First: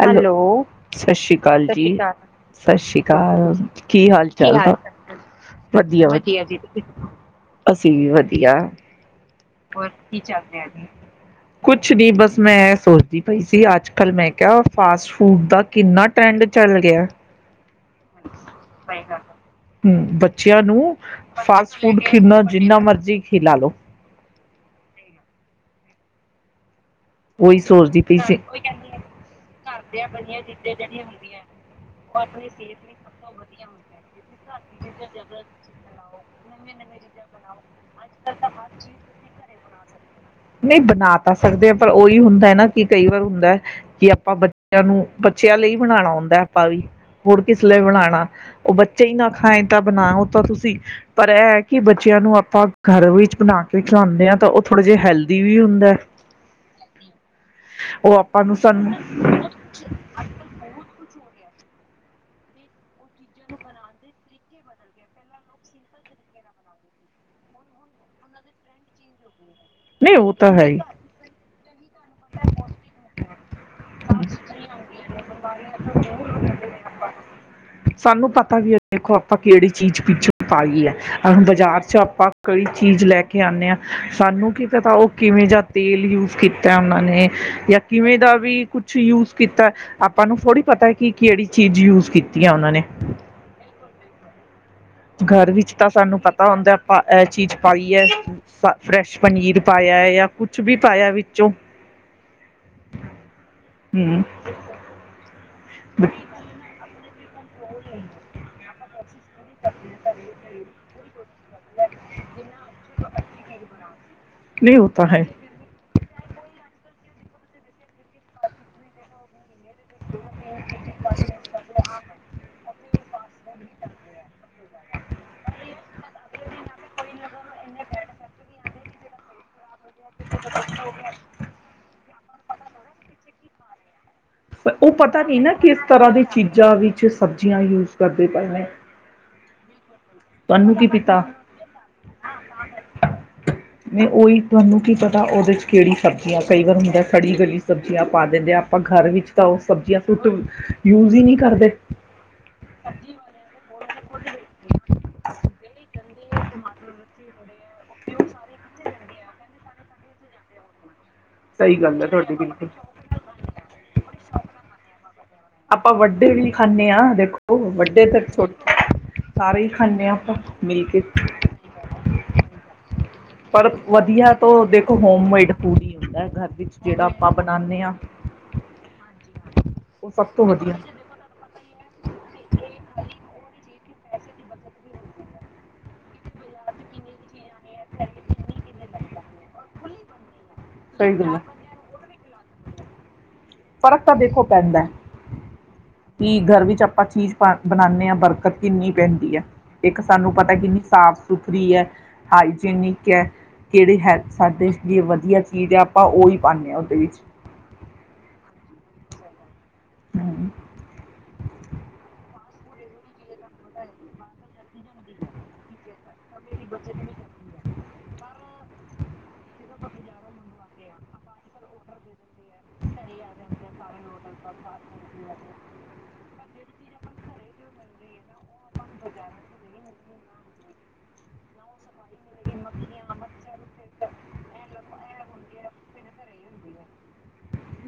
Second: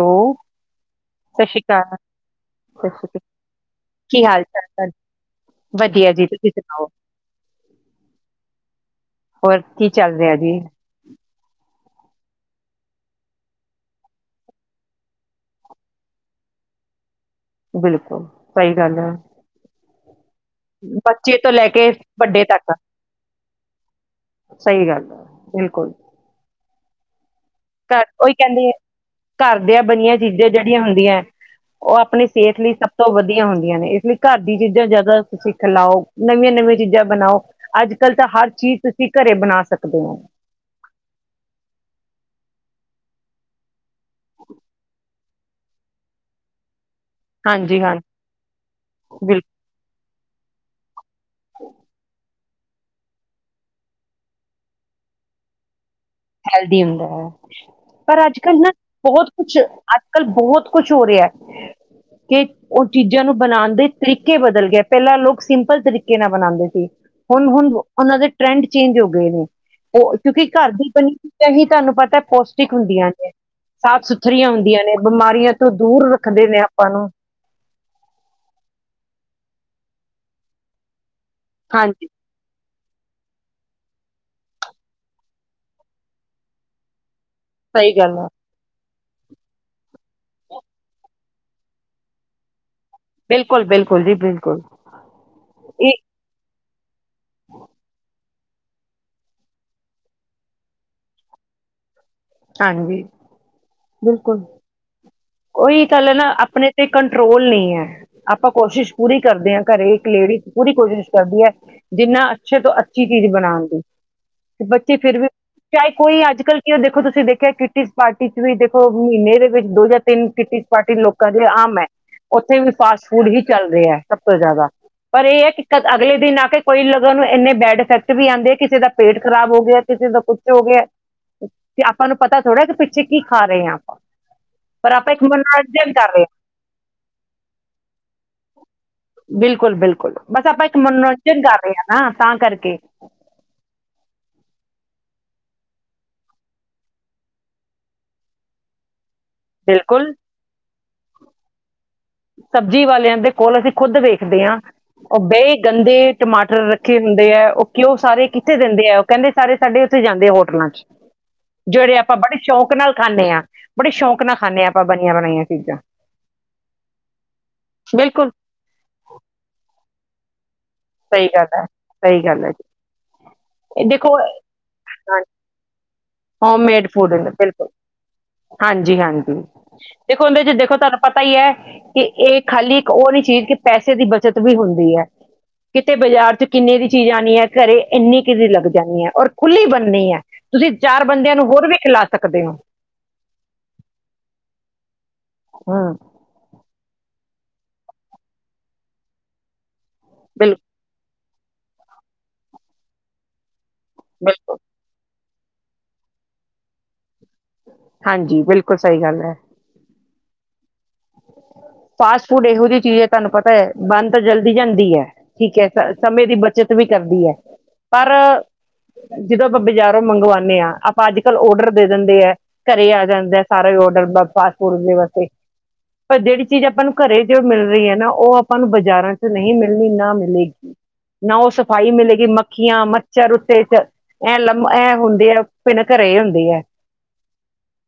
Hello Sat Sri ਅਕਾਲ ਜੀ ਸਤ ਸਤਿ ਸ੍ਰੀ ਸ਼੍ਰੀ ਅਕਾਲ ਕੀ ਹਾਲ ਚਾਲ ਵਧੀਆ ਜੀ ਅਸੀਂ ਵੀ ਵਧੀਆ ਹੋਰ ਕੀ ਚੱਲ ਰਿਹਾ ਜੀ ਕੁਛ ਵੀ ਬਸ ਮੈਂ ਇਹ ਸੋਚਦੀ ਪਈ ਸੀ ਅੱਜ ਕੱਲ ਮੈਂ ਕਿਹਾ ਫਾਸਟ ਫੂਡ ਦਾ ਕਿੰਨਾ ਟਰੈਡ ਚੱਲ ਗਿਆ ਬਿਲਕੁਲ ਸਹੀ ਗੱਲ ਹੈ ਹੁ ਬੱਚ ਬੱਚਿਆਂ ਨੂੰ ਬੱਚੇ ਤੋਂ ਲੈ ਫਾਸਟ ਕੇ ਫੂਡ ਕਿੰਨਾ ਵੱਡੇ ਤੱਕ, ਜਿੰਨਾ ਮਰਜ਼ੀ ਖਿਲਾ ਲਓ ਸਹੀ ਗੱਲ ਬਿਲਕੁਲ ਉਹੀ ਸੋਚਦੀ ਘਰ ਪਈ ਉਹੀ ਸੀ ਕਹਿੰਦੇ ਘਰਦਿਆਂ ਬਣੀਆਂ ਚੀਜ਼ਾਂ ਜਿਹੜੀਆਂ ਹੁੰਦੀਆਂ ਉਹ ਆਪਣੀ ਸਿਹਤ ਲਈ ਸਭ ਤੋਂ ਵਧੀਆ ਹੁੰਦੀਆਂ ਨੇ ਇਸ ਲਈ ਘਰ ਦੀਆਂ ਚੀਜ਼ਾਂ ਜ਼ਿਆਦਾ ਤੁਸੀ ਖਿਲਾਓ, ਨਵੀਆਂ ਨਵੀਆਂ ਚੀਜ਼ਾਂ ਬਣਾਓ ਅੱਜ ਕੱਲ ਤਾਂ ਹਰ ਚੀਜ਼ ਤੁਸੀਂ ਘਰੇ ਬਣਾ ਸਕਦੇ ਹੋ ਨਹੀਂ ਬਣਾ ਤਾਂ ਸਕਦੇ ਆ ਪਰ ਉਹੀ ਹੁੰਦਾ ਨਾ ਕਿ ਕਈ ਵਾਰ ਹੁੰਦਾ ਕਿ ਆਪਾਂ ਬੱਚਿਆਂ ਨੂੰ ਬੱਚਿਆਂ ਲਈ ਬਣਾਉਣਾ ਹੁੰਦਾ ਪਾਈ ਹੁਣ ਹਾਂਜੀ, ਕਿਸਲੇ ਹਾਂ, ਬਣਾਣਾ ਉਹ ਬੱਚੇ ਹੀ ਨਾ ਬਿਲਕੁਲ ਖਾਏ ਤਾਂ ਬਣਾ ਤੁਸੀਂ- ਪਰ ਇਹ ਹੈ ਕਿ ਬੱਚਿਆਂ ਨੂੰ ਆ ਘਰ ਵਿੱਚ ਬਣਾ ਕੇ ਖਿਲਾਦੇ ਆ ਤਾਂ ਉਹ ਥੋੜੇ ਜਿਹੇ ਹੈਲਦੀ ਵੀ ਹੁੰਦਾ ਹੈਲਦੀ ਹੁੰਦਾ ਉਹ ਪਰ ਅੱਜ ਆਪਾਂ ਨੂੰ ਕੱਲ ਨਾ ਸਾਨੂੰ ਬਹੁਤ ਕੁਝ ਅੱਜਕੱਲ ਬਹੁਤ ਕੁਝ ਹੋ ਰਿਹਾ- [unintelligible] ਚੀਜਾਂ ਨੂੰ ਬਣਾਉਣ ਦੇ ਬਦਲ ਗਿਆ ਪਹਿਲਾਂ ਲੋਕ ਸਿੰਪਲ ਤਰੀਕੇ ਨਾਲ ਬਣਾਉਂਦੇ ਸੀ ਹੁਣ ਹੁਣ ਉਹਨਾਂ ਦੇ ਟਰੈਂਡ ਚੇਂਜ ਹੋ ਗਏ ਨੇ ਨਹੀਂ ਉਹ ਕਿਉਂਕਿ ਤਾਂ ਹੈ ਘਰ ਹੀ ਦੀ ਇਹੀ ਤੁਹਾਨੂੰ ਪਤਾ ਪੋਜਟਿਕ ਹੁੰਦੀਆਂ ਸਾਫ ਸੁਥਰੀ ਹੁੰਦੀਆਂ ਨੇ ਬਿਮਾਰੀਆਂ ਤੋਂ ਦੂਰ ਰੱਖਦੇ ਨੇ ਆਪਾਂ ਨੂੰ ਸਾਨੂੰ ਪਤਾ ਵੀ ਹੈ ਦੇਖੋ ਆਪਾਂ ਕਿਹੜੀ ਚੀਜ਼ ਆ ਗਈ ਹ ਬਾਜ਼ਾਰ ਚ ਹਾਂਜੀ ਆਪਾਂ ਕੋਈ ਇੰਜ ਲੈ ਕੇ ਆਉਂਦੇ ਆਂ ਸਾਨੂੰ ਕੀ ਪਤਾ ਉਹ ਕਿਵੇਂ ਜਾਂ ਤੇਲ ਯੂਜ ਕੀਤਾ ਉਹਨਾਂ ਨੇ ਸਹੀ ਗੱਲ ਕਿਵੇਂ ਆ ਦਾ ਵੀ ਕੁਛ ਯੂਜ ਕੀਤਾ। ਆਪਾਂ ਨੂੰ ਥੋੜੀ ਪਤੈ ਕਿ ਕਿਹੜੀ ਚੀਜ਼ ਯੂਜ ਕੀਤੀ ਆ ਉਹਨਾਂ ਨੇ। ਬਿਲਕੁਲ ਬਿਲਕੁਲ ਜੀ ਬਿਲਕੁਲ ਘਰ ਵਿੱਚ ਤਾਂ ਇਹ ਸਾਨੂੰ ਪਤਾ ਹੁੰਦਾ ਇਹ ਚੀਜ਼ ਪਾਈ ਹ ਫਰੈਸ਼ ਪਨੀਰ ਪਾਇਆ ਜਾ ਕੁਝ ਵੀ ਪਾਇਆ ਵਿੱਚੋਂ ਹਾਂਜੀ ਹਮ ਬਿਲਕੁਲ- ਕੋਈ ਕਲਰ ਆਪਣੇ ਤੇ ਰੋਲ ਨੀ ਆਪਾਂ ਕੋਸ਼ਿਸ਼ ਪੂਰੀ ਕਰਦੇ ਆਂ ਘਰੇ ਇੱਕ ਲੇਡੀ ਪੂਰੀ ਕੋਸ਼ਿਸ਼ ਕਰਦੀ ਹੈ ।ਜਿੰਨਾ ਅੱਛੇ ਤੋਂ ਅੱਛੀ ਚੀਜ਼ ਬਣਾਉਣ ਦੀ ਤੇ ਨਹੀਂ ਉਹ ਬੱਚੇ ਤਾਂ ਫਿਰ ਹੈ। ਵੀ ਕੋਈ ਅੱਜ ਕੱਲ ਕਿ ਦੇਖੋ ਤੁਸੀਂ ਤੁਸੀਂ ਦੇਖਿਆ ਕਿ ਪਾਰਟੀ ਚ ਵੀ ਦੇਖੋ ਮਹੀਨੇ ਦੇ ਇਕ ਦਿਨ ਵਿੱਚ ਦੋ ਜਾਂ ਤਿੰਨ ਕੀਤੀ ਪਾਰਟੀ ਲੋਕਾਂ ਦੇ ਆਮ ਹੈ ।ਉੱਥੇ ਵੀ ਪਾਸ ਹੁਣ ਵੀ ਚੱਲ ਰਿਹਾ ਸਭ ਤੋਂ ਜ਼ਿਆਦਾ ਪਰ ਇਹ ਹੈ ।ਕਿਤ ਅਗਲੇ ਦਿਨ ਆ ਕੇ ਕੋਈ ਲੋਕਾਂ ਨੂੰੰਨੇ ਬੈਡ ਇਫੈਕਟ ਵੀ ਆਉਂਦੇ ਕਿਸੇ ਦਾ ਪੇਟ ਖਰਾਬ ਹੋ ਗਿਆ। ਕਿਸੇ ਦਾ ਕੁਛ ਹੋ ਗਿਆ ਤੁਹਾਨੂੰ ਪਤਾ ਥੋੜ੍ਹਾ ਕਿ ਪਿੱਛੇ ਕੀ ਖਾ ਰਹੇ ਹਾਂ ਆਪਾਂ ਪਰ ਉਹ ਆਪਾਂ ਪਤਾ ਇੱਕ ਨਹੀਂ ਨਾ ਕਿਸ ਮਨੋਰੰਜਨ ਤਰ੍ਹਾਂ ਕਰ ਦੀ ਰਹੇ ਚੀਜ਼ਾਂ ਵਿੱਚ ਸਬਜ਼ੀਆਂ ਯੂਜ ਕਰਦੇ ਪਏ ਨੇ ਹਾਂ ਬਿਲਕੁਲ ਬਿਲਕਲ ਬਸ ਆਪਾਂ ਤੁਹਾਨੂੰ ਇੱਕ ਕੀ ਪਤਾ। ਮਨੋਰੰਜਨ ਕਰ ਰਹੇ ਹਾਂ ਨਾ ਤਾਂ ਕਰਕੇ ਨਹੀਂ ਉਹੀ ਤੁਹਾਨੂੰ ਕੀ ਪਤਾ ਉਹਦੇ ਚ ਕਿਹੜੀ ਸਬਜ਼ੀਆਂ ਕਈ ਵਾਰ ਹੁੰਦਾ ਸੜੀ ਗਲੀ ਸਬਜ਼ੀਆਂ ਪਾ ਦਿੰਦੇ ਆ ਆਪਾਂ ਘਰ ਵਿੱਚ ਤਾਂ ਉਹ ਸਬਜ਼ੀਆਂ ਬਿਲਕੁਲ ਸੂਟ ਯੂਜ ਹੀ ਨਹੀਂ ਕਰਦੇ ਸਬਜ਼ੀ ਵਾਲਿਆਂ ਦੇ ਕੋਲ ਅਸੀਂ ਖੁਦ ਵੇਖਦੇ ਹਾਂ ਏਡੇ ਗੰਦੇ ਟਮਾਟਰ ਰੱਖੇ ਹੁੰਦੇ ਹੈ, ਉਹ ਕਿਉਂ ਸਾਰੇ ਕਿੱਥੇ ਦਿੰਦੇ ਹੈ ਉਹ ਕਹਿੰਦੇ ਸਾਰੇ ਸਾਡੇ ਉੱਥੇ ਜਾਂਦੇ ਹੋਟਲਾਂ ਚ ਸਹੀ ਜਿਹੜੇ ਗੱਲ ਹੈ ਆਪਾਂ ਤੁਹਾਡੀ ਬੜੇ ਬਿਲਕੁਲ। ਸ਼ੌਂਕ ਨਾਲ ਖਾਂਦੇ ਹਾਂ ਬੜੇ ਸ਼ੌਂਕ ਨਾਲ ਖਾਂਦੇ ਹਾਂ ਆਪਾਂ ਬ ਆਪਾਂ ਵੱਡੇ ਵੀ ਖਾਂਦੇ ਦੇਖੋ ਵੱਡੇ ਤੇ ਬਿਲਕੁਲ ਛੋਟੇ ਸਾਰੇ ਹੀ ਖਾਂਦੇ ਹਾਂ ਆਪਾਂ ਮਿਲ ਕੇ। ਸਹੀ ਗੱਲ ਹੈ, ਸਹੀ ਗੱਲ ਹੈ ਜੀ ਪਰ ਇਹ ਵਧੀਆ ਤੋਂ ਦੇਖੋ ਹੋਮਮੇਡ ਫੂਡ ਹੁੰਦਾ ਘਰ ਹੋਮ ਵਿੱਚ ਮੇਡ ਜਿਹੜਾ ਫੂਡ ਆਪਾਂ ਬਿਲਕੁਲ ਬਣਾਨੇ ਆ ਹਾਂਜੀ, ਹਾਂਜੀ ਉਹ ਦੇਖੋ ਸਭ ਉਹਦੇ ਤੋਂ ਚ ਵਧੀਆ। ਦੇਖੋ ਤੁਹਾਨੂੰ ਪਤਾ ਹੀ ਹੈ ਕਿ ਇਹ ਖਾਲੀ ਇੱਕ ਉਹ ਨੀ ਚੀਜ਼ ਕਿ ਪੈਸੇ ਦੀ ਬੱਚਤ ਵੀ ਹੁੰਦੀ ਹੈ। ਕਿਤੇ ਬਾਜ਼ਾਰ ਚ ਕਿੰਨੇ ਦੀ ਚੀਜ਼ ਆਉਣੀ ਹੈ। ਘਰੇ ਇੰਨੀ ਕੁ ਲੱਗ ਜਾਣੀ ਹੈ, ਔਰ ਖੁੱਲ੍ਹੀ ਬਣਨੀ ਹੈ। ਤੁਸੀਂ ਚਾਰ ਸਹੀ ਬੰਦਿਆਂ ਗੱਲ ਐ। ਨੂੰ ਹੋਰ ਵੀ ਖਿਲਾ ਸਕ [unintelligible] ਕਦੇ ਉਹ ਫ਼ਰਕ ਤਾਂ ਦੇਖੋ ਪੈਂਦਾ ਏ ਹੂੰ ਕੀ ਘਰ ਵਿੱਚ ਆਪਾਂ ਚੀਜ਼ ਬਣਾਉਦੇ ਹਾਂ ਬਰਕਤ ਕਿੰਨੀ ਪੈਂਦੀ ਹੈ। ਇੱਕ ਸਾਨੂੰ ਪਤਾ ਬਿਲਕੁਲ ਕਿੰਨੀ ਸਾਫ਼ ਸੁਪਰੀ ਹੈ ਹਾਈਜਿਨੀ ਕ ਹੈ ਕਿਹੜੇ ਹੈ, ਬਿਲਕੁਲ ਸਾਡੇ ਲਈ ਵਧੀਆ ਕੀਜ਼ ਆਪਾਂ ਉਹੀ ਪਾਉਂਦੇ ਹਾਂ ਉਹਦੇ ਵਿੱਚ ਹਾਂਜੀ ਬਿਲਕੁਲ ਸਹੀ ਗੱਲ ਹੈ। ਹਮ। ਫਾਸਟ ਫੂਡ ਇਹੋ ਜਿਹੀ ਚੀਜ਼ ਹੈ ਤੁਹਾਨੂੰ ਪਤਾ ਹੈ ਬੰਦ ਤਾਂ ਜਲਦੀ ਜਾਂਦੀ ਹੈ, ਠੀਕ ਹੈ। ਸਮੇਂ ਦੀ ਬੱਚਤ ਵੀ ਕਰਦੀ ਹੈ ਪਰ ਜਦੋਂ ਆਪਾਂ ਬਾਜ਼ਾਰੋਂ ਮੰਗਵਾਉਂਦੇ ਹਾਂ ਅੱਜ ਕੱਲ੍ਹ ਔਡਰ ਦੇ ਦਿੰਦੇ ਐ। ਘਰੇ ਆ ਜਾਂਦਾ ਸਾਰਾ ਔਡਰ ਫਾਸਟ ਫੂਡ ਦੇ ਵਾਸਤੇ ਪਰ ਜਿਹੜੀ। ਚੀਜ਼ ਆਪਾਂ ਨੂੰ ਘਰੇ ਜੋ ਮਿਲ ਰਹੀ ਹੈ ਨਾ ਉਹ ਆਪਾਂ ਨੂੰ ਬਾਜ਼ਾਰਾਂ ਚ ਨਹੀਂ ਮਿਲਣੀ ਨਾ ਮਿਲੇਗੀ ਨਾ ਉਹ ਸਫਾਈ ਮਿਲੇਗੀ। ਲੇਕਿਨ ਮੱਖੀਆਂ ਮੱਛਰ ਉੱਤੇ ਚ ਐਂ ਲਮ ਐ ਹੁੰਦੀ ਆ ਭਿਣਕ ਰਹੇ ਹੁੰਦੇ ਆ।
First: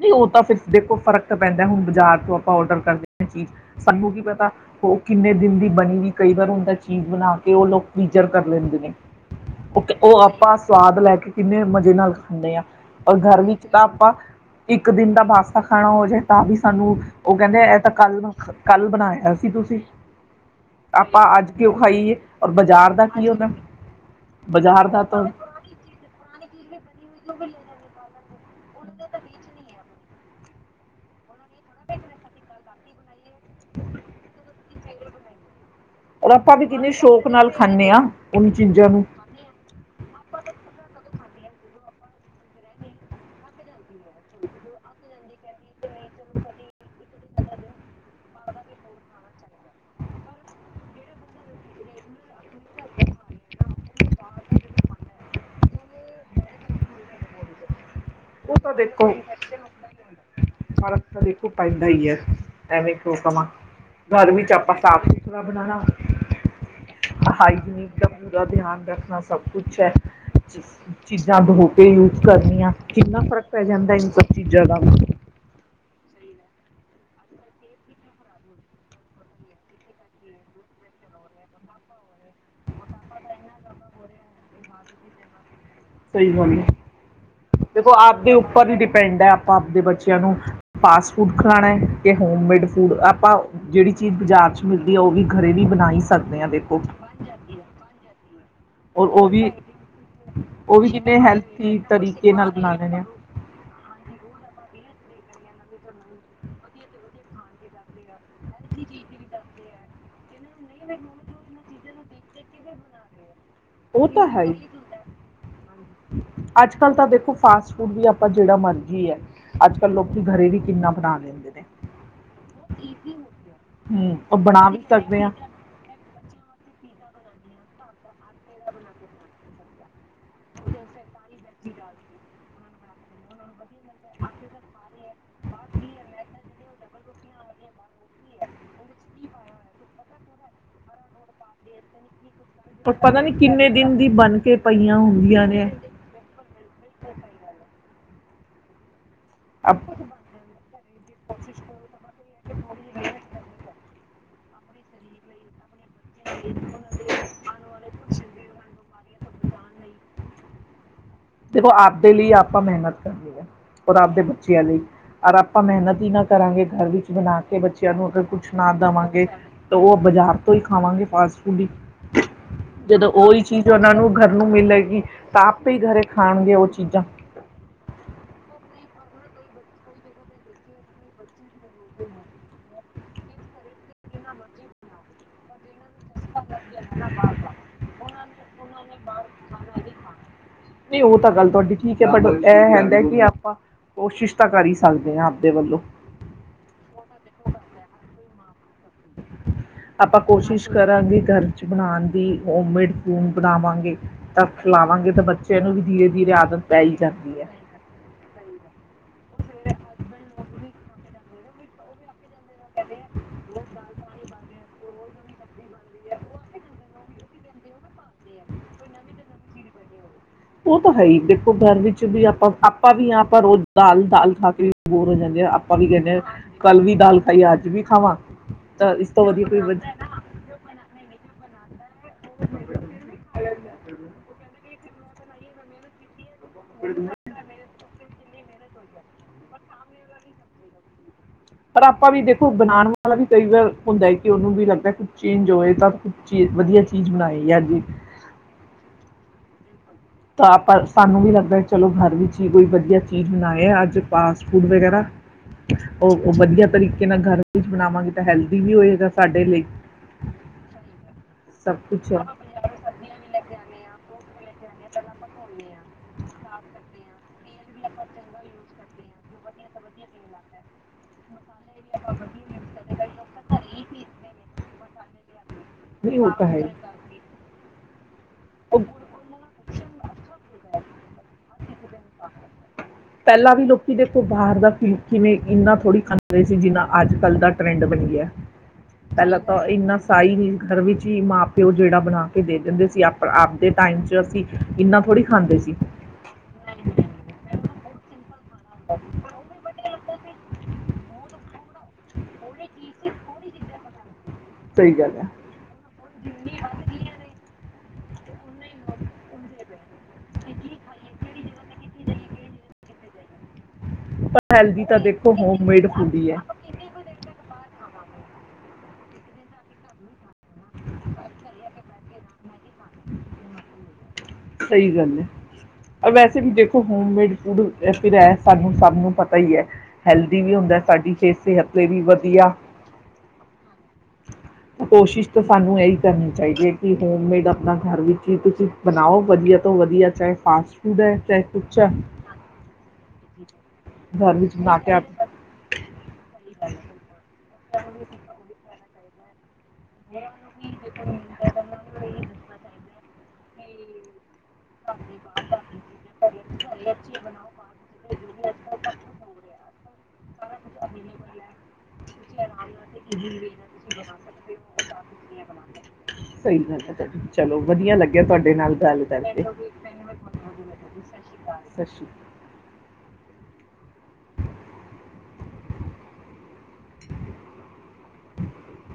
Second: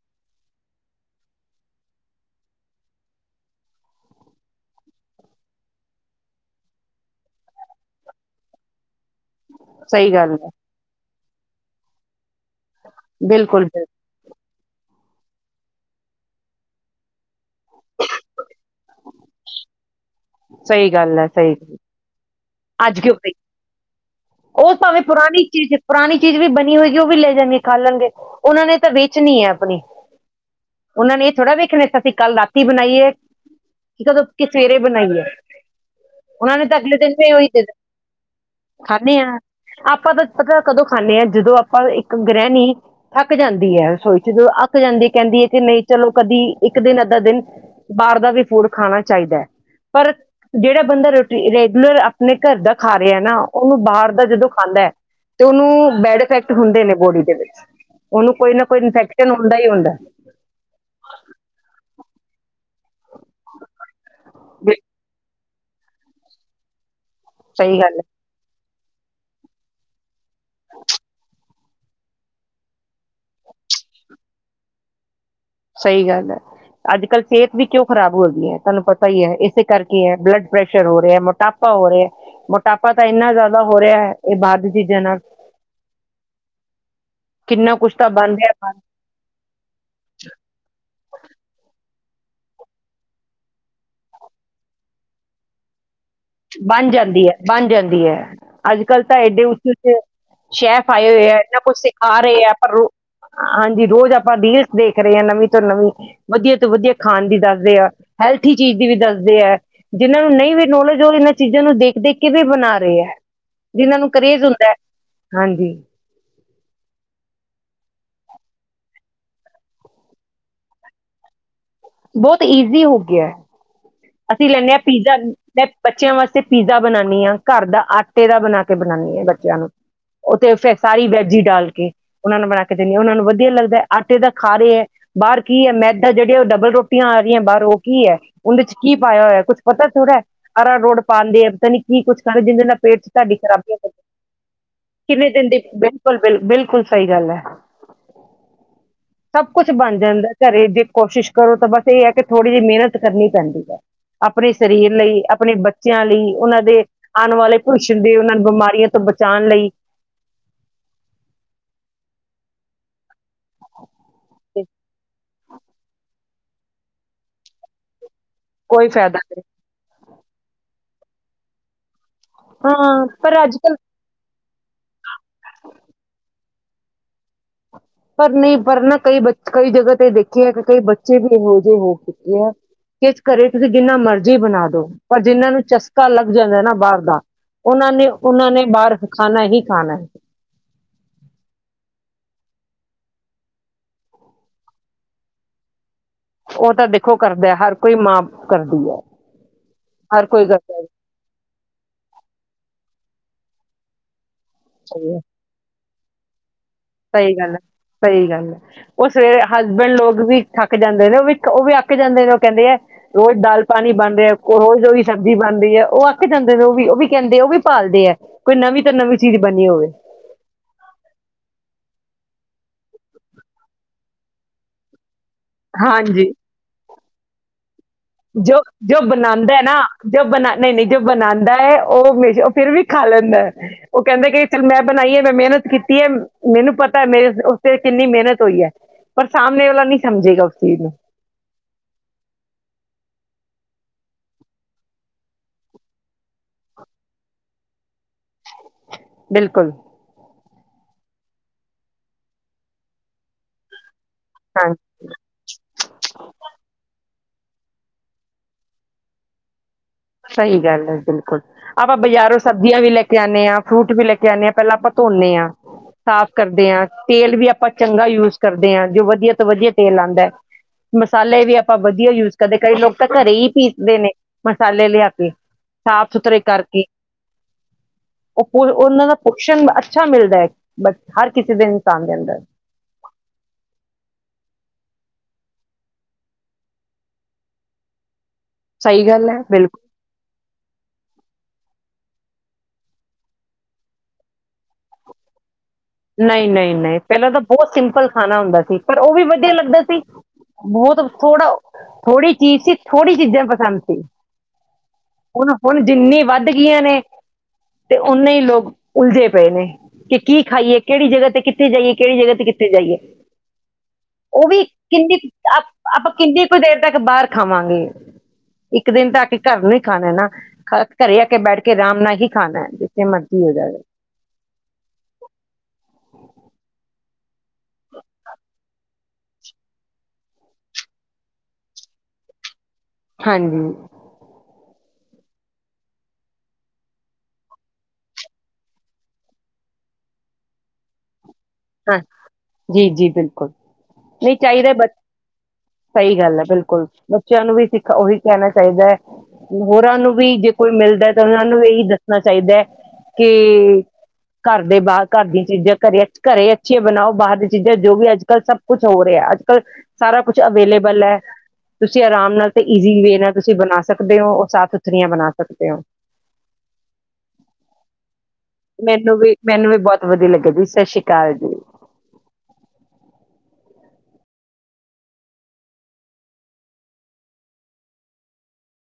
ਨਹੀਂ ਉਹ ਤਾਂ ਫਿਰ ਦੇਖੋ ਫ਼ਰਕ ਪੈਂਦਾ ਹੁਣ ਬਾਜ਼ਾਰ ਤੋਂ ਆਪਾਂ ਓਡਰ ਕਰਦੇ ਹਾਂ ਚੀਜ਼ ਸਾਨੂੰ ਕੀ ਪਤਾ ਉਹ ਕਿੰਨੇ ਦਿਨ ਦੀ ਬਣੀ ਵੀ ਕਈ ਵਾਰ ਹੁੰਦਾ ਚੀਜ਼ ਬਣਾ ਕੇ ਉਹ ਲੋਕ [inaudible] ਕਰ ਲੈਂਦੇ ਨੇ। ਸਹੀ ਉਹ ਗੱਲ ਹੈ ਆਪਾਂ ਸਵਾਦ ਲੈ ਕੇ ਕਿੰਨੇ ਮਜ਼ੇ ਨਾਲ ਖਾਂਦੇ ਆ। ਔਰ ਘਰ ਬਿਲਕੁਲ ਵਿੱਚ ਤਾਂ ਬਿਲਕੁਲ ਆਪਾਂ ਇੱਕ ਦਿਨ ਦਾ ਬਾਸਾ ਖਾਣਾ ਹੋ ਜਾਏ ਤਾਂ ਵੀ ਸਾਨੂੰ ਉਹ ਕਹਿੰਦੇ ਇਹ ਤਾਂ ਕੱਲ ਕੱਲ ਬਣਾਇਆ ਸੀ ਤੁਸੀਂ। ਸਹੀ ਗੱਲ ਆਪਾਂ ਹੈ ਅੱਜ ਸਹੀ ਕਿਉਂ ਗੱਲ। ਖਾਈਏ। ਔਰ ਬਾਜ਼ਾਰ ਅੱਜ ਦਾ ਕਿਉਂ ਖਾਈ ਸਹੀ ਓਦਾ ਉਹ ਭਾਵੇਂ ਪੁਰਾਣੀ ਚੀਜ਼ ਪੁਰਾਣੀ ਚੀਜ਼ ਵੀ ਬਣੀ ਹੋਏਗੀ ਉਹ ਵੀ ਲੈ ਜਾਣੀ ਖਾ ਲੈਣਗੇ ਉਹਨਾਂ ਨੇ ਤਾਂ ਵੇਚਣੀ ਹੈ ਆਪਣੀ ਉਹਨਾਂ ਨੇ ਥੋੜਾ ਵੇਖਣੇ ਅਸੀਂ ਕੱਲ ਰਾਤੀ ਬਣਾਈਏ ਕਦੋਂ ਕਿ ਸਵੇਰੇ ਬਣਾਈਏ। ਔਰ ਆਪਾਂ ਉਹਨਾਂ ਨੇ ਵੀ ਤਾਂ ਕਿੰਨੇ ਸ਼ੌਕ ਨਾਲ ਖਾਣੇ ਆ ਉਹਨ ਚੀਜ਼ਾਂ ਨੂੰ। ਖਾਣੇ ਹਾਂ ਆਪਾਂ ਤਾਂ ਪਤਾ ਕਦੋਂ ਖਾਣੇ ਹਾਂ। ਜਦੋਂ ਆਪਾਂ ਇੱਕ ਗ੍ਰਹਿਣੀ ਥੱਕ ਜਾਂਦੀ ਹੈ ਰਸੋਈ ਚ ਜਦੋਂ ਅੱਕ ਜਾਂਦੀ ਕਹਿੰਦੀ ਹੈ ਕਿ ਨਹੀਂ ਚਲੋ ਕਦੀ ਇੱਕ ਦਿਨ ਅੱਧਾ ਦਿਨ ਬਾਹਰ ਦਾ ਵੀ। ਫੂਡ ਖਾਣਾ ਚਾਹੀਦਾ ਹੈ ਪਰ ਜਿਹੜਾ ਬੰਦਾ ਰੋਟੀ ਰੈਗੂਲਰ ਆਪਣੇ ਘਰ ਦਾ ਖਾ ਰਿਹਾ ਨਾ। ਬਾਹਰ ਦਾ ਜਦੋਂ ਖਾਂਦਾ ਹੈ ਤੇ ਉਹਨੂੰ ਬੈਡ ਇਫੈਕਟ ਹੁੰਦੇ ਨੇ ਬੋਡੀ ਦੇ ਵਿੱਚ। ਉਹਨੂੰ ਕੋਈ ਉਹ ਨਾ ਤਾਂ ਕੋਈ ਦੇਖੋ ਇਨਫੈਕਸ਼ਨ ਹੁੰਦਾ ਹੀ ਹੁੰਦਾ ਫਰਕ ਤਾਂ ਦੇਖੋ ਪੈਂਦਾ ਹੀ ਹੈ। ਐਵੇਂ ਕਿਉਂ ਕਹਾ ਘਰ ਵਿੱਚ ਬਿਲਕੁਲ ਆਪਾਂ ਸਾਫ ਸੁ ਥਰਾ ਬਣਾਉਣਾ। ਸਹੀ ਗੱਲ ਹਾਈਜੀਨਿਕ ਹੈ ਦਾ ਪੂਰਾ ਧਿਆਨ। ਰੱਖਣਾ ਸਭ ਕੁਛ ਹੈ। ਚੀਜ਼ਾਂ ਬਹੁਤ ਯੂਜ ਕਰਨੀ ਆ ਕਿੰਨਾ ਫ਼ਰਕ ਪੈ ਜਾਂਦਾ ਇਹ ਸਭ ਚੀਜ਼ਾਂ ਦਾ ਵੀ। ਸਹੀ ਗੱਲ ਹੈ ਅੱਜ ਕੱਲ ਸਿਹਤ ਵੀ ਕਿਉਂ ਖ਼ਰਾਬ ਹੋ ਗਈ ਹੈ ਤੁਹਾਨੂੰ ਪਤਾ ਹੀ ਹੈ ਇਸੇ ਕਰਕੇ ਹੈ ਬਲੱਡ ਪ੍ਰੈਸ਼ਰ ਹੋ ਰਿਹਾ ਮੋਟਾਪਾ ਹੋ ਰਿਹਾ ਮੋਟਾਪਾ ਤਾਂ ਇੰਨਾ ਜ਼ਿਆਦਾ ਹੋ ਰਿਹਾ ਹੈ ਇਹ ਬਾਹਰ ਦੀ ਚੀਜ਼ਾਂ ਨਾਲ। ਸਹੀ ਗੱਲ ਹੈ, ਕਿੰਨਾ ਦੇਖੋ ਕੁਛ ਤਾਂ ਆਪਦੇ ਬਣ ਉੱਪਰ ਰਿਹਾ ਹੀ ਡਿਪੈਂਡ ਹੈ ਆਪਾਂ ਆਪਦੇ ਬੱਚਿਆਂ ਨੂੰ ਫਾਸਟ ਫੂਡ ਖਾਵਾਣਾ ਤੇ ਹੋਮਮੇਡ ਫੂਡ ਆਪਾਂ ਜਿਹੜੀ ਚੀਜ਼ ਬਾਜ਼ਾਰ ਚ ਮਿਲਦੀ ਆ ਉਹ ਹੀ ਗਰੇ ਨੀ ਬਣਾ ਹੀ ਸ ਬਣ ਜਾਂਦੀ ਐ ਬਣ ਜਾਂਦੀ ਐ। ਅੱਜ ਕੱਲ੍ਹ ਔਰ ਤਾਂ ਉਹ ਐਡੇ ਵੀ ਉੱਚੇ ਉੱਚੇ ਉਹ ਵੀ ਸ਼ੈਫ ਆਏ ਕਿੰਨੇ ਹੋਏ, ਆ ਇਨਾ ਕੁਛ ਹੈਲਥੀ ਸਿਖਾ ਤਰੀਕੇ ਰਹੇ ਨਾਲ ਆ ਪਰ ਰ ਬਣਾਉਂਦੇ ਨੇ। ਹਾਂਜੀ ਰੋਜ਼ ਆਪਾਂ ਰੀਲਸ ਦੇਖ ਰਹੀ ਆ ਨਵੀਂ ਤੋਂ ਨਵੀਂ ਵਧੀਆ ਤੋਂ ਵਧੀਆ ਖਾਣ ਦੀ ਦਾ ਰੇ ਆ, ਹੈਲਥੀ ਚੀਜ਼ ਦੀ ਵੀ ਦੱਸਦੇ ਆ। ਜਿਨਾਂ ਨੂੰ ਨਹੀਂ ਵੀ ਨੌਲੇਜ ਜੋ ਇਹਨਾਂ ਚੀਜ਼ਾਂ ਨੂੰ ਦੇਖ ਦੇਖ ਕੇ ਵੀ ਬਣਾ ਰਹੇ ਹੈ। ਜਿਨਾਂ ਉਹ ਨੂੰ ਤਾਂ ਕਰੇਜ਼ ਹੀ ਹੁੰਦਾ ਹੈ ਹਾਂਜੀ। ਅੱਜ ਕੱਲ ਤਾਂ ਦੇਖੋ, ਫਾਸਟ ਫੂਡ ਵੀ ਆਪਾਂ ਜਿਹੜਾ ਮਰਜ਼ੀ ਐ ਅੱਜ ਕੱਲ ਲੋਕੀ ਗਰੇ ਵੀ ਕਿੰਨਾ ਬਣਾ ਲੈਂਦੇ ਨੇ। ਬਹੁਤ ਈਜ਼ੀ ਹੋ ਗਿਆ। ਹੂੰ ਉਹ ਅਸੀਂ ਬਣਾ ਲੈਂਦੇ ਆ ਪੀਜ਼ਾ ਮੈਂ ਬੱਚਿਆਂ ਵਾਸਤੇ ਪੀਜ਼ਾ ਬਨਾਨੀ ਆ। ਘਰ ਦਾ ਆਟੇ ਦਾ ਬਣਾ ਕੇ ਬਣਾਨੀ ਆ ਬੱਚਿਆਂ ਨੂੰ ਉਥੇ ਸਬਜ਼ੀਆਂ। ਫਿਰ ਸਾਰੀ ਵੈਜੀ ਡਾਲ ਕੇ ਉਹਨਾਂ ਨੂੰ ਬਣਾ ਦੇ ਆ ਉਹਨਾਂ ਨੂੰ ਵਧੀਆ ਲੱਗਦਾ ਐ। ਆਟੇ ਦਾ ਖਾ ਰਹੇ ਐ ਬਾਹਰ ਕੀ ਹੈ ਮੈਦਾ ਜਿਹੜੇ ਉਹ ਡਬਲ ਰੋ ਟੁੱਟੀਆਂ ਆ ਰਹੀਆਂ ਬਾਰੋ ਕੀ ਹੈ, ਉਹਦੇ ਚ ਕੀ ਪਾਇਆ ਹੋਇਆ, ਕੁਛ ਪਤਾ ਥੋੜਾ ਅਰਾ ਰੋਡ ਪਾਉਂਦੇ ਪਤਾ ਨੀ ਕੀ ਕੁਛ ਸਾਰੇ ਜਿੰਦੇ ਨਾਲ ਪੇਟ ਚ ਤੁਹਾਡੀ ਖ਼ਰਾਬੀ ਹੋ ਦਿਨ ਦੀ ਬਣ ਕੇ ਪਈਆਂ ਕਿੰਨੇ ਹੁੰਦੀਆਂ ਦਿਨ ਦੀ ਬਿਲਕੁਲ ਬਿਲੁ ਬਿਲਕੁਲ ਸਹੀ ਗੱਲ ਹੈ। ਸਭ ਕੁਛ ਅਪ ਬਣ ਜਾਂਦਾ ਘਰੇ ਜੇ ਕੋਸ਼ਿਸ਼ ਕਰੋ, ਤਾਂ ਬਸ ਇਹ ਹੈ ਕਿ ਥੋੜ੍ਹੀ ਜਿਹੀ ਮਿਹਨਤ ਕਰਨੀ ਪੈਂਦੀ। ਆਪਣੇ ਸਰੀਰ ਲਈ ਆਪਣੇ ਬ ਬੱਚਿਆ ਲਈ ਉਹਨਾ ਦੇ ਆਣ ਵਾਲੇ [unintelligible] ਬਿਮਾਰੀਆ ਤੋ ਬ ਜਾਣ ਲਈ। ਦੇਖੋ, ਆਪਦੇ ਲਈ ਆਪਾਂ ਮਿਹਨਤ ਔਰ ਆਪਦੇ ਬੱਚਿਆਂ ਲਈ ਅਰ ਆਪਾਂ ਮਿਹਨਤ ਹੀ ਨਾ, ਕਰਾਂਗੇ ਘਰ ਵਿੱਚ ਬਣਾ ਕੇ ਬੱਚਿਆਂ ਨੂੰ ਅਗਰ ਕੁਛ ਨਾ ਕੋਈ ਫਾਇਦਾ ਦੇਵਾਂਗੇ, ਨਹੀਂ ਤਾਂ ਉਹ ਬਾਜ਼ਾਰ ਤੋਂ ਹੀ ਖਾਵਾਂਗੇ ਫਾਸਟ ਫੂਡ ਹੀ, ਹਾਂ ਜਦੋਂ ਉਹੀ ਪਰ ਅੱਜ ਚੀਜ਼ ਕੱਲ ਉਹਨਾਂ ਨੂੰ ਗਰ ਨੂੰ ਮਿਲੇਗੀ, ਤਾਂ ਆਪੇ ਹੀ ਗਰੇ, ਖਾਣਗੇ ਉਹ ਚੀਜ਼ਾਂ ਪਰ ਨਹੀਂ ਪਰ ਨਾ ਕਈ ਬੱਚ ਕਈ ਜਗ੍ਹਾ ਤੇ ਦੇਖੇ ਐ ਕਿ ਕਈ ਬੱਚੇ ਵੀ ਇ ਤੇ ਹੋ ਚੁੱਕੇ ਆ ਕਿਸ ਕਰੇ ਤੁਸੀਂ ਜਿੰਨਾ ਮਰਜ਼ੀ ਬਣਾ ਦੋ। ਪਰ ਜਿਹਨ੍ਹਾਂ ਨੂੰ ਚਸ ਕਾ ਲੱਗ ਜਾਵੇ ਨਾ ਬਾਹਰ ਦਾ ਉਹਨਾਂ ਨੇ ਉਹਨਾਂ ਨੇ ਬਾਹਰ ਖਾਣਾ ਹੀ ਖਾਣਾ ਹੈ। ਨਹੀਂ ਭੈਣਜੀ ਆਪਾਂ ਕੋਸ਼ਿਸ਼ ਤਾਂ ਕਰ ਹੀ ਸਕਦੇ ਹਾਂ ਆਪਦੇ ਵੱਲੋਂ। ਉਹ ਤਾਂ ਦੇਖੋ ਕਰਦਾ ਹੈ ਹਰ ਕੋਈ ਮਾਂ ਕਰਦੀ ਹੈ। ਆਪਾਂ ਹਰ ਕੋਈ ਕੋਸ਼ਿਸ਼ ਕਰਦਾ ਕਰਾਂਗੇ ਘਰ ਚ ਬਣਾਉਣ ਦੀ। ਹੋਮਮੇਡ ਫੂਨ ਬਣਾਵਾਂਗੇ। ਤਾਂ ਖਿਲਾਵਾਂਗੇ ਤਾਂ ਬੱਚੇ ਨੂੰ ਹੀ। ਧੀਰੇ ਧੀਰੇ ਆਦਤ ਪੈ ਹੀ ਸਹੀ ਜਾਂਦੀ ਗੱਲ ਹੈ ਸਹੀ ਗੱਲ ਹੈ ਉਹ ਸਵੇਰੇ ਹਸਬੈਂਡ ਲੋਗ ਵੀ ਠੱਕ ਜਾਂਦੇ ਨੇ ਉਹ ਵੀ ਉਹ ਵੀ ਅਕ ਜਾਂਦੇ ਨੇ। ਕਹਿੰਦੇ ਹੈ ਰੋਜ਼ ਦਾਲ ਪਾਣੀ ਬਣਦੇ ਹੈ ਕ ਰੋਜ਼ ਉਹ ਹੀ ਸਬਜ਼ੀ ਬਣਦੀ ਹੈ ਉਹ ਅਕ ਜਾਂਦੇ ਨੇ ਉਹ ਵੀ ਉਹ ਵੀ ਕਹਿੰਦੇ ਉਹ ਵੀ ਭਾਲਦੇ ਹੈ ਕੋਈ ਨਵੀਂ ਤੋਂ ਨਵੀਂ ਚੀਜ਼ ਬਣੀ ਹੋਵੇ। ਉਹ ਤਾਂ ਹੈ ਹੀ ਦੇਖੋ ਘਰ ਵਿੱਚ ਵੀ ਆਪਾਂ ਆਪਾਂ ਵੀ ਹਾਂ ਆਪਾਂ ਰੋਜ਼ ਦਾਲ ਦਾਲ ਖਾ ਕੇ ਵੀ ਬੋਰ ਹੋ ਜਾਂਨੇ ਆਪਾਂ ਵੀ ਕਹਿੰਦੇ ਹਾਂ ਹਾਂਜੀ ਕਲ ਵੀ ਦਾਲ ਖਾਈਏ ਅੱਜ ਵੀ। ਖਾਵਾਂ ਜੋ ਤਾਂ ਜੋ ਇਸ ਤੋਂ ਵਧੀਆ ਬਣਾਉਂਦਾ ਕੋਈ ਏ ਨਾ ਵਜ- ਜੋ ਬਣਾ ਨਹੀਂ ਨਹੀਂ ਜੋ ਬਣਾਉਂਦਾ ਹੈ ਉਹ ਹਮੇਸ਼ਾ ਉਹ ਫਿਰ ਵੀ ਖਾ ਲੈਂਦਾ ਉਹ ਕਹਿੰਦਾ ਏ ਕਿ ਚੱਲ ਮੈਂ ਬਣਾਈ ਏ ਮੈਂ ਮਿਹਨਤ ਕੀਤੀ ਹੈ। ਮੈਨੂੰ ਪਤਾ ਏ ਮੇਰੇ ਉਸ ਤੇ ਕਿੰਨੀ ਮਿਹਨਤ ਕੋਈ ਹੈ ਪਰ ਸਾਹਮਣੇ ਵਾਲਾ ਨਹੀ ਸਮਝੇਗਾ ਉਸ ਚੀਜ਼ ਨੂੰ। ਪਰ ਆਪਾਂ ਵੀ ਦੇਖੋ ਬਣਾਉਣ ਵਾਲਾ ਵੀ ਕਈ ਵਾਰ ਹੁੰਦਾ ਹੈ ਕਿ ਉਹਨੂੰ ਵੀ ਲੱਗਦਾ ਏ ਕੁਛ ਚੇਂਜ ਹੋਵੇ ਤਾਂ ਕੁਛ ਚੀ ਵਧੀਆ ਚੀਜ਼ ਬਣਾਏ ਅਜ। ਬਿਲਕੁਲ। ਤਾਂ ਆਪਾਂ ਸਾਨੂੰ ਵੀ ਲੱਗਦਾ ਏ ਚਲੋ ਘਰ ਵਿੱਚ ਹੀ ਕੋਈ ਵਧੀਆ ਚੀਜ਼ ਬਣਾਏ ਅੱਜ। ਫਾਸਟ ਫੂਡ ਹਾਂ ਵਗੈਰਾ ਉਹ ਉਹ ਵਧੀਆ ਤਰੀ ਮੈਂ ਘਰ ਵਿੱਚ ਬਣਾਵਾਂਗੀ ਤਾਂ ਹੈਲਦੀ ਵੀ ਹੋਏਗਾ ਸਾਡੇ ਲਈ। ਸਹੀ ਗੱਲ ਹੈ ਬਿਲਕੁਲ ਸਭ ਆਪਾਂ ਕੁਛ ਹੈ। ਬਾਜ਼ਾਰੋਂ ਸਬਜ਼ੀਆਂ ਵੀ ਲੈ ਕੇ ਆਉਂਣੇ ਹਾਂ ਫਰੂਟ ਵੀ ਲੈ ਕੇ ਆਉਂਣੇ ਹਾਂ ਪਹਿਲਾਂ ਆਪਾਂ ਧੋਨੇ ਹਾਂ, ਸਾਫ਼ ਕਰਦੇ ਹਾਂ। ਤੇਲ ਵੀ ਆਪਾਂ ਚੰਗਾ ਯੂਜ ਕਰਦੇ ਹਾਂ ਜੋ ਵਧੀਆ ਤੋਂ ਵਧੀਆ ਤੇਲ ਆਉਂਦਾ ਹੈ ਮਸਾਲੇ ਵੀ ਆਪਾਂ ਵਧੀਆ ਯੂਜ ਕਰਦੇ ਕਈ ਲੋਕ ਤਾਂ ਘਰੇ ਹੀ ਪੀਸਦੇ ਨੇ ਮ [unintelligible] ਸਾਫ-ਸੁਥਰੇ ਕਰਕੇ। ਉਹਨਾਂ ਦਾ ਪੋਸ਼ਣ ਅੱਛਾ, ਮਿਲਦਾ ਹੈ ਬਟ ਹਰ ਕਿਸੇ ਦੇ, ਇਨਸਾਨ ਦੇ ਅੰਦਰ ਪਹਿਲਾਂ ਵੀ ਲੋਕੀ ਦੇਖੋ ਬਾਹਰ ਦਾ ਕਿ ਕਿਵੇਂ ਇੰਨਾ ਥੋੜ੍ਹੀ ਖਾਂਦੇ ਸੀ। ਜਿੰਨਾ ਅੱਜ ਕੱਲ੍ਹ ਦਾ ਟਰੈਂਡ ਬਣ ਗਿਆ। ਸਹੀ ਗੱਲ ਹੈ ਪਹਿਲਾਂ ਤਾਂ ਬਿਲਕੁਲ ਇੰਨਾ ਸਾ ਹੀ ਨਹੀਂ। ਘਰ ਵਿੱਚ ਹੀ ਮਾਂ ਪਿਓ ਜਿਹੜਾ ਬਣਾ ਕੇ ਦੇ ਦਿੰਦੇ ਸੀ ਆਪ ਆਪਦੇ ਟਾਈਮ ਚ ਅਸੀਂ ਇੰਨਾ ਥੋੜ੍ਹੀ ਖਾਂਦੇ ਸੀ। ਨਹੀਂ ਨਹੀਂ ਨਹੀਂ ਪਹਿਲਾਂ ਤਾਂ ਬਹੁਤ ਸਿੰਪਲ ਹੈਨਾ ਹਮ। ਹੈਸੀ ਪਰ ਉਹ ਵੀ ਵਧੀਆ ਲੱਗਦਾ ਸੀ। ਬਹੁਤ ਥੋੜਾ, ਥੋੜ੍ਹੀ ਚੀਜ਼ ਸੀ। ਥੋੜ੍ਹੀ ਚੀਜ਼ਾਂ ਪਸੰਦ ਸੀ। ਸਹੀ ਗੱਲ ਹੈ ਹੁਣ ਹੁਣ ਜਿੰਨੀ ਵੱਧ ਗਈਆਂ ਨੇ ਤੇ ਉਨੇ ਹੀ ਲੋਕ ਉਲਝੇ ਪਏ ਨੇ ਕਿ ਕੀ ਖਾਈਏ। ਕਿਹੜੀ ਜਗ੍ਹਾ ਤੇ ਕਿੱਥੇ ਜਾਈਏ ਕਿਹੜੀ ਜਗ੍ਹਾ ਤੇ ਕਿੱਥੇ ਜਾਈਏ ਉਹ ਪਰ ਵੀ ਹੈਲਦੀ ਤਾਂ ਕਿੰਨੀ ਕੁ ਦੇਖੋ ਆਪ ਹੋਮਮੇਡ ਆਪਾਂ ਫੂਡ ਹੀ ਹੈ ਕਿੰਨੀ ਕੁ ਦੇਰ ਤੱਕ ਬਾਹਰ ਖਾਵਾਂਗੇ। ਇੱਕ ਦਿਨ ਤਾਂ ਆਕੇ ਘਰ ਨੂੰ ਹੀ ਖਾਣੇ ਨਾ। ਘਰੇ ਆ ਕੇ ਬੈਠ ਕੇ ਆਰਾਮ ਨਾਲ ਹੀ। ਖਾਣਾ ਏ ਜਿੱਥੇ ਮਰਜ਼ੀ ਹੋ ਜਾਵੇ। ਸਹੀ ਗੱਲ ਹੈ। ਵੈਸੇ ਵੀ ਦੇਖੋ। ਹੋਮਮੇਡ ਫੂਡ ਫਿਰ ਐ ਸਾਨੂੰ ਸਭ ਨੂੰ ਪਤਾ ਹੀ ਹੈ। ਹੈਲਦੀ ਵੀ ਹੁੰਦਾ ਸਾਡੀ ਸਿਹਤ ਲਈ ਵੀ ਵਧੀਆ। ਹਾਂਜੀ। ਕੋਸ਼ਿਸ਼ ਤਾਂ ਸਾਨੂੰ ਇਹੀ ਕਰਨੀ ਚਾਹੀਦੀ ਐ। ਕਿ ਹੋਮਮੇਡ ਆਪਣਾ ਘਰ ਵਿੱਚ ਹੀ ਤੁਸੀਂ ਬਣਾਓ ਵਧੀਆ ਤੋਂ ਵਧੀਆ ਚਾਹੇ ਫਾਸਟ ਫੂਡ ਐ ਚਾਹੇ ਕੁਛ ਹੈ ਹਾਂ, ਜੀ ਜੀ ਬਿਲਕੁਲ ਘਰ ਨਹੀਂ ਵਿੱਚ ਚਾਹੀਦਾ ਬਣਾ ਬ ਕੇ ਆਪ ਸਹੀ ਗੱਲ ਹੈ। ਬਿਲਕੁਲ ਬੱਚਿਆਂ ਨੂੰ ਵੀ ਸਿੱਖ ਉਹੀ ਕਹਿਣਾ ਚਾਹੀਦਾ ਐ। ਹੋਰਾਂ ਨੂੰ ਵੀ ਜੇ ਕੋਈ ਮਿਲਦੈ ਤਾਂ ਉਹਨਾਂ ਨੂੰ ਇਹੀ ਦੱਸਣਾ ਚਾਹੀਦਾ ਹੈ। ਕਿ ਘਰ ਦੇ ਬਾਹਰ ਘਰ ਦੀਆਂ ਚੀਜ਼ਾਂ ਘਰੀਆਂ ਅੱਛੀਆਂ ਬਣਾਓ ਬਾਹਰ ਦੀ ਚੀਜ਼ਾਂ ਜੋ ਵੀ ਅੱਜ ਕੱਲ੍ਹ ਸਭ ਕੁੱਛ ਹੋ ਰਿਹਾ। ਅੱਜ ਕੱਲ੍ਹ ਸਾਰਾ ਸਬ ਕੁਛ ਅਵੇਲੇਬਲ ਐ ਤੁਸੀਂ ਆਰਾਮ ਨਾਲ ਈਜ਼ੀ ਵੇ ਨਾਲ ਤੁਸੀਂ ਬਣਾ ਸਕਦੇ ਹੋ ਉਹ ਸਾਥ ਪਥਰੀਆਂ ਬਣਾ ਸਕਦੇ ਹੋ। ਸਹੀ ਗੱਲ ਹੈ ਚਲੋ ਵਧੀਆ ਲੱਗ ਮੈਨੂੰ ਵੀ ਮੈਨੂੰ ਵੀ ਬਹੁਤ ਵਧੀਆ ਲੱਗਿਆ ਜੀ। ਸਤਿ ਸ੍ਰੀ ਅਕਾਲ ਜੀ। ਸਤਿ ਸ਼੍ਰੀ ਅਕਾਲ